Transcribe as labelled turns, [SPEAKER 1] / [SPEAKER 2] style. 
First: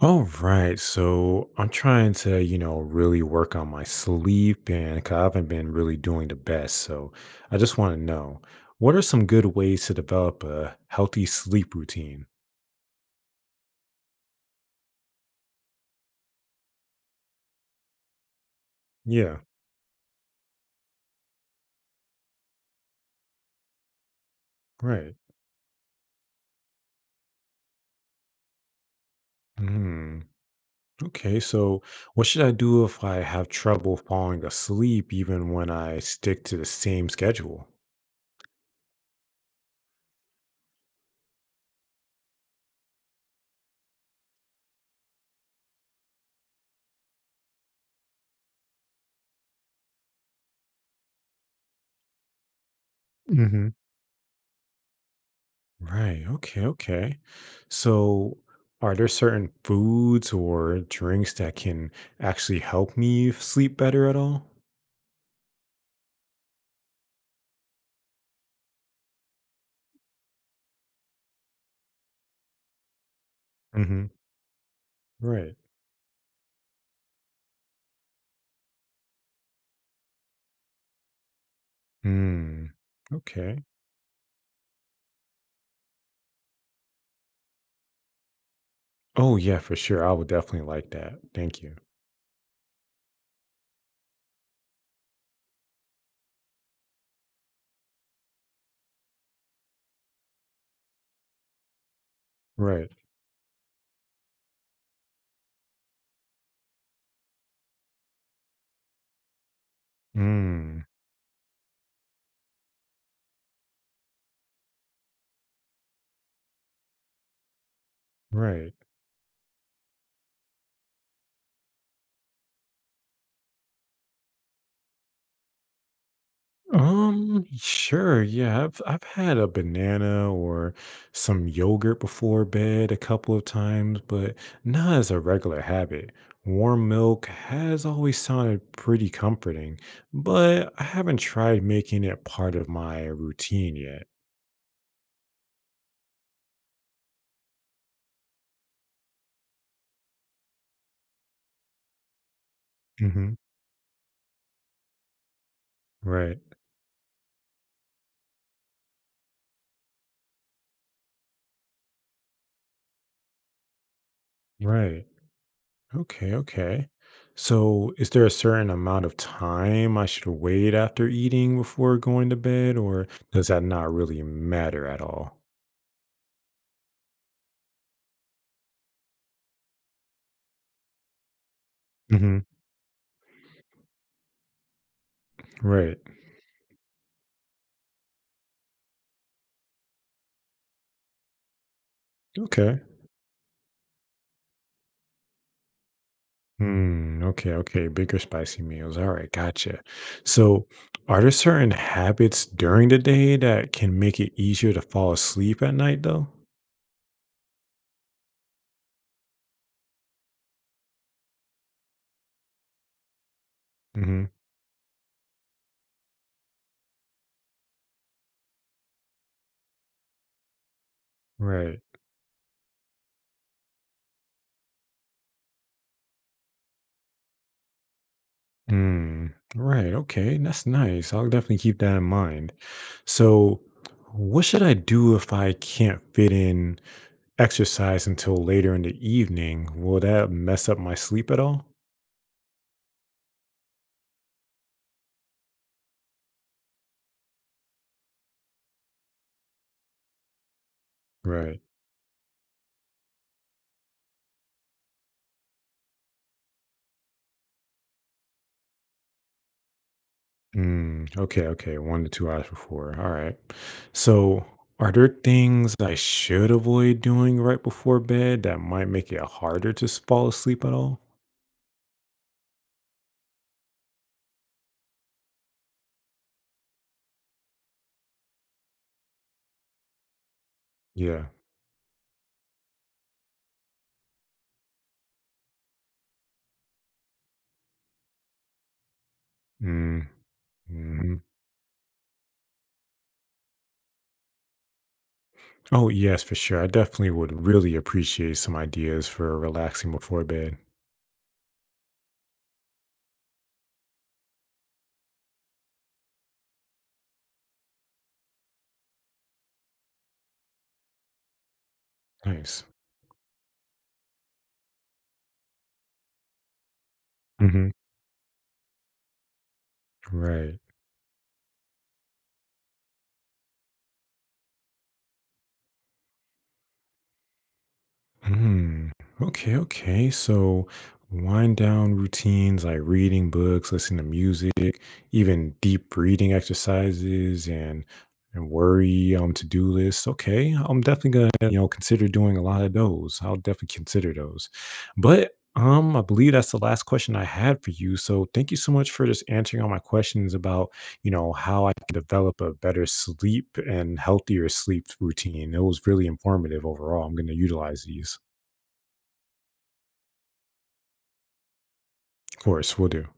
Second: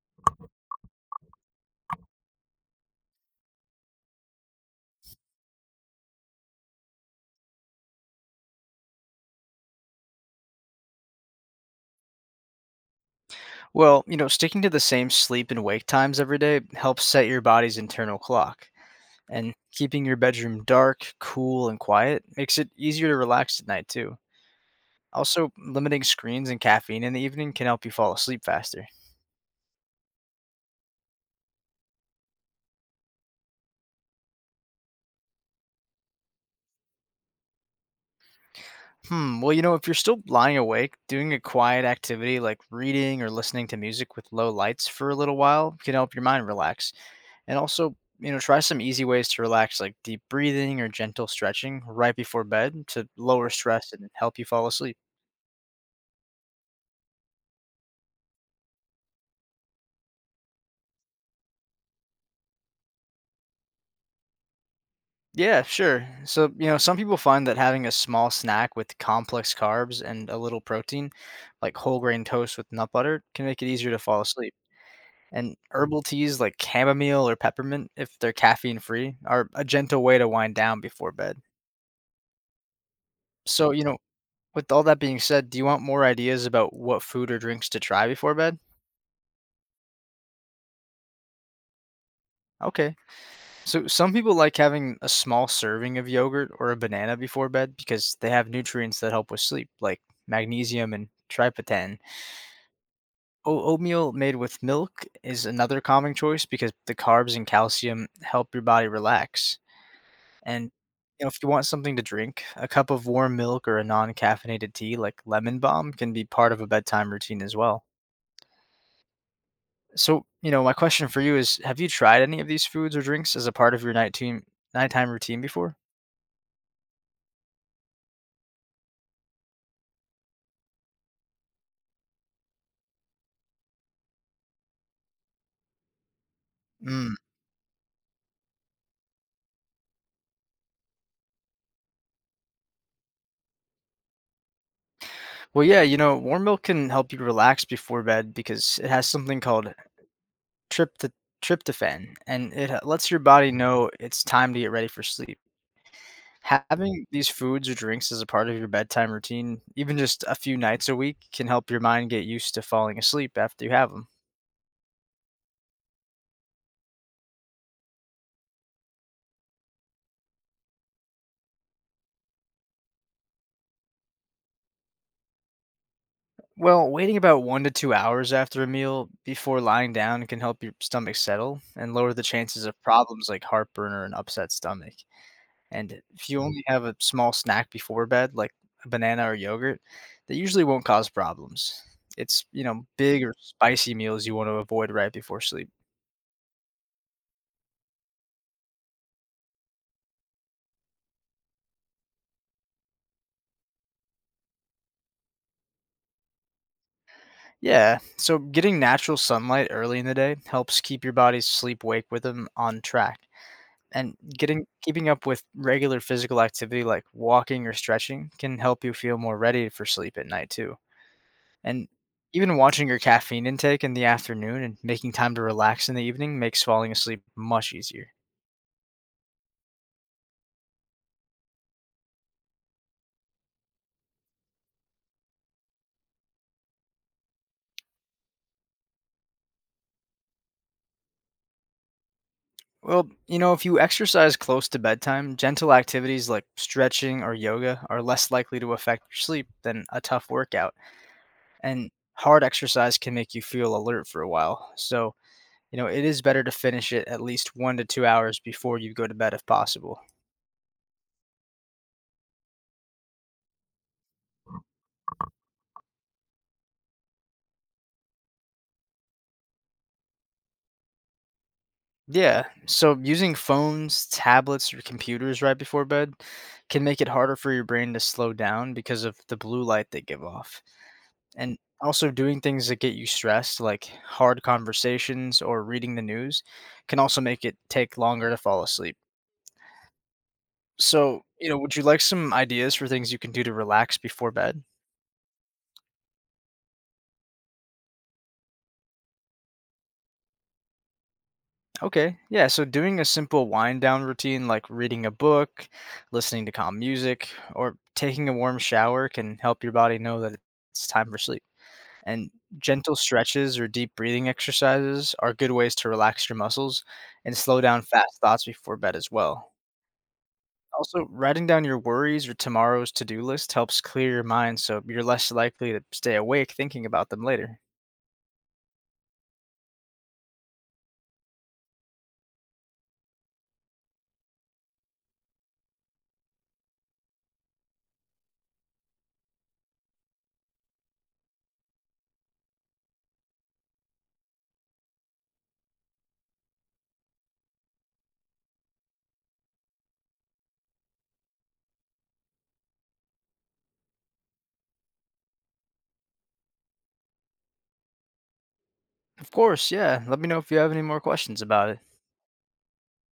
[SPEAKER 1] All right. So I'm trying to, you know, really work on my sleep and 'cause I haven't been really doing the best. So I just want to know what are some good ways to develop a healthy sleep routine?
[SPEAKER 2] Well, sticking to the same sleep and wake times every day helps set your body's internal clock.
[SPEAKER 1] Yeah.
[SPEAKER 2] And keeping your bedroom dark, cool, and quiet makes it easier to relax at night, too.
[SPEAKER 1] Right.
[SPEAKER 2] Also, limiting screens and caffeine in the evening can help you fall asleep faster.
[SPEAKER 1] Hmm. Okay. So what should I do if I have trouble falling asleep even when I stick to the same schedule?
[SPEAKER 2] Hmm, well, if you're still lying awake, doing a quiet activity like reading or listening to music with low lights for a little while can help your mind relax. And also, try some easy ways to relax, like deep breathing or gentle stretching right before bed to lower
[SPEAKER 1] Hmm.
[SPEAKER 2] stress and help you fall asleep.
[SPEAKER 1] Right. Okay. Okay. So, are there certain foods or drinks that can actually help me sleep better at all?
[SPEAKER 2] Yeah, sure. So, some people find that having a small snack with complex carbs and a little protein, like whole grain toast with nut butter, can make it easier to
[SPEAKER 1] Mm-hmm.
[SPEAKER 2] fall asleep. And
[SPEAKER 1] Right.
[SPEAKER 2] herbal teas like chamomile or peppermint, if they're caffeine free, are a gentle way to wind down before bed.
[SPEAKER 1] Mm. Okay.
[SPEAKER 2] So, with all that being said, do you want more ideas about what food or drinks to try before bed?
[SPEAKER 1] Oh, yeah, for sure. I would definitely like that. Thank you.
[SPEAKER 2] Okay. So some people like having a small serving of yogurt or a banana before bed because they have nutrients that help with sleep, like magnesium and tryptophan.
[SPEAKER 1] Right.
[SPEAKER 2] Oatmeal made with milk is another calming choice because the carbs and calcium help your body relax. And
[SPEAKER 1] Mm.
[SPEAKER 2] if you want something to drink, a cup of warm milk or a non-caffeinated tea like lemon balm can be part of a bedtime routine as well.
[SPEAKER 1] Right.
[SPEAKER 2] So, my question for you is, have you tried any of these foods or drinks as a part of your nighttime routine before?
[SPEAKER 1] Sure. Yeah, I've had a banana or some yogurt before bed a couple of times, but not as a regular habit. Warm
[SPEAKER 2] Mm.
[SPEAKER 1] milk has always sounded pretty comforting, but I haven't tried making it part of my routine yet.
[SPEAKER 2] Well, yeah, warm milk can help you relax before bed because it has something called trypto- tryptophan, and it lets your
[SPEAKER 1] Hmm.
[SPEAKER 2] body know it's time to get ready for sleep.
[SPEAKER 1] Right.
[SPEAKER 2] Having these foods or drinks as a part of your bedtime routine, even just a few nights a week, can help your mind get used to falling asleep after you have them.
[SPEAKER 1] Right. Okay, okay. So, is there a certain amount of time I should wait after eating before going to bed, or does that not really matter at all?
[SPEAKER 2] Well, waiting about 1 to 2 hours after a meal before lying down can help your stomach settle and lower the
[SPEAKER 1] Mm-hmm.
[SPEAKER 2] chances of problems like heartburn or an upset stomach. And
[SPEAKER 1] Right.
[SPEAKER 2] if you only have a small snack before bed, like a banana or yogurt, that usually won't cause problems. It's,
[SPEAKER 1] Okay.
[SPEAKER 2] big or spicy meals you want to avoid right before sleep.
[SPEAKER 1] Hmm. Okay. Okay. Bigger spicy meals. All right. Gotcha. So, are there certain habits during the day that can make it easier to fall asleep at night, though?
[SPEAKER 2] Yeah, so getting natural sunlight early in the day helps keep your body's sleep-wake rhythm on track. And
[SPEAKER 1] Hmm.
[SPEAKER 2] getting keeping up with regular physical activity like walking or stretching can help you feel more ready for sleep at night too.
[SPEAKER 1] Right.
[SPEAKER 2] And even watching your caffeine intake in the afternoon and making time to relax in the evening makes falling asleep much easier.
[SPEAKER 1] Hmm. Right. Okay. That's nice. I'll definitely keep that in mind. So, what should I do if I can't fit in exercise until later in the evening? Will that mess up my sleep at all?
[SPEAKER 2] Well, if you exercise close to bedtime, gentle activities like stretching or yoga are less likely to affect your sleep than a tough workout.
[SPEAKER 1] Right.
[SPEAKER 2] And hard exercise can make you feel alert for a while. So, it is better to finish it at least 1 to 2 hours before you go to bed if possible.
[SPEAKER 1] Mm, okay, okay. 1 to 2 hours before. All right. So, are there things I should avoid doing right before bed that might make it harder to fall asleep at all?
[SPEAKER 2] Yeah. So, using phones, tablets, or computers right before bed can make it harder for your brain to slow down because of the blue light they give off.
[SPEAKER 1] Yeah.
[SPEAKER 2] And also, doing things that get you stressed, like hard conversations or reading the news, can also make it take longer to fall asleep.
[SPEAKER 1] Mm, mhm.
[SPEAKER 2] So, would you like some ideas for things you can do to relax before bed?
[SPEAKER 1] Oh, yes, for sure. I definitely would really appreciate some ideas for relaxing before bed.
[SPEAKER 2] Okay. Yeah. So, doing a simple wind down routine like reading a book, listening to calm music, or taking a warm shower can help your body know that it's time for sleep. And
[SPEAKER 1] Nice.
[SPEAKER 2] gentle stretches or deep breathing exercises are good ways to relax your muscles and slow
[SPEAKER 1] Hmm.
[SPEAKER 2] down fast thoughts before bed as well.
[SPEAKER 1] Right.
[SPEAKER 2] Also, writing down your worries or tomorrow's to do list helps clear your mind so you're less likely to stay awake thinking about them later.
[SPEAKER 1] Hmm. Okay, okay. So wind down routines like reading books, listening to music, even deep reading exercises and worry to-do lists. Okay, I'm definitely gonna, you know, consider doing a lot of those. I'll definitely consider those. But I believe that's the last question I had for you. So thank you so much for just answering all my questions about, you know, how I can develop a better sleep and healthier sleep routine. It was really informative overall. I'm gonna utilize these.
[SPEAKER 2] Of course, yeah. Let me know if you have any more questions about it.
[SPEAKER 1] Of course, we'll do.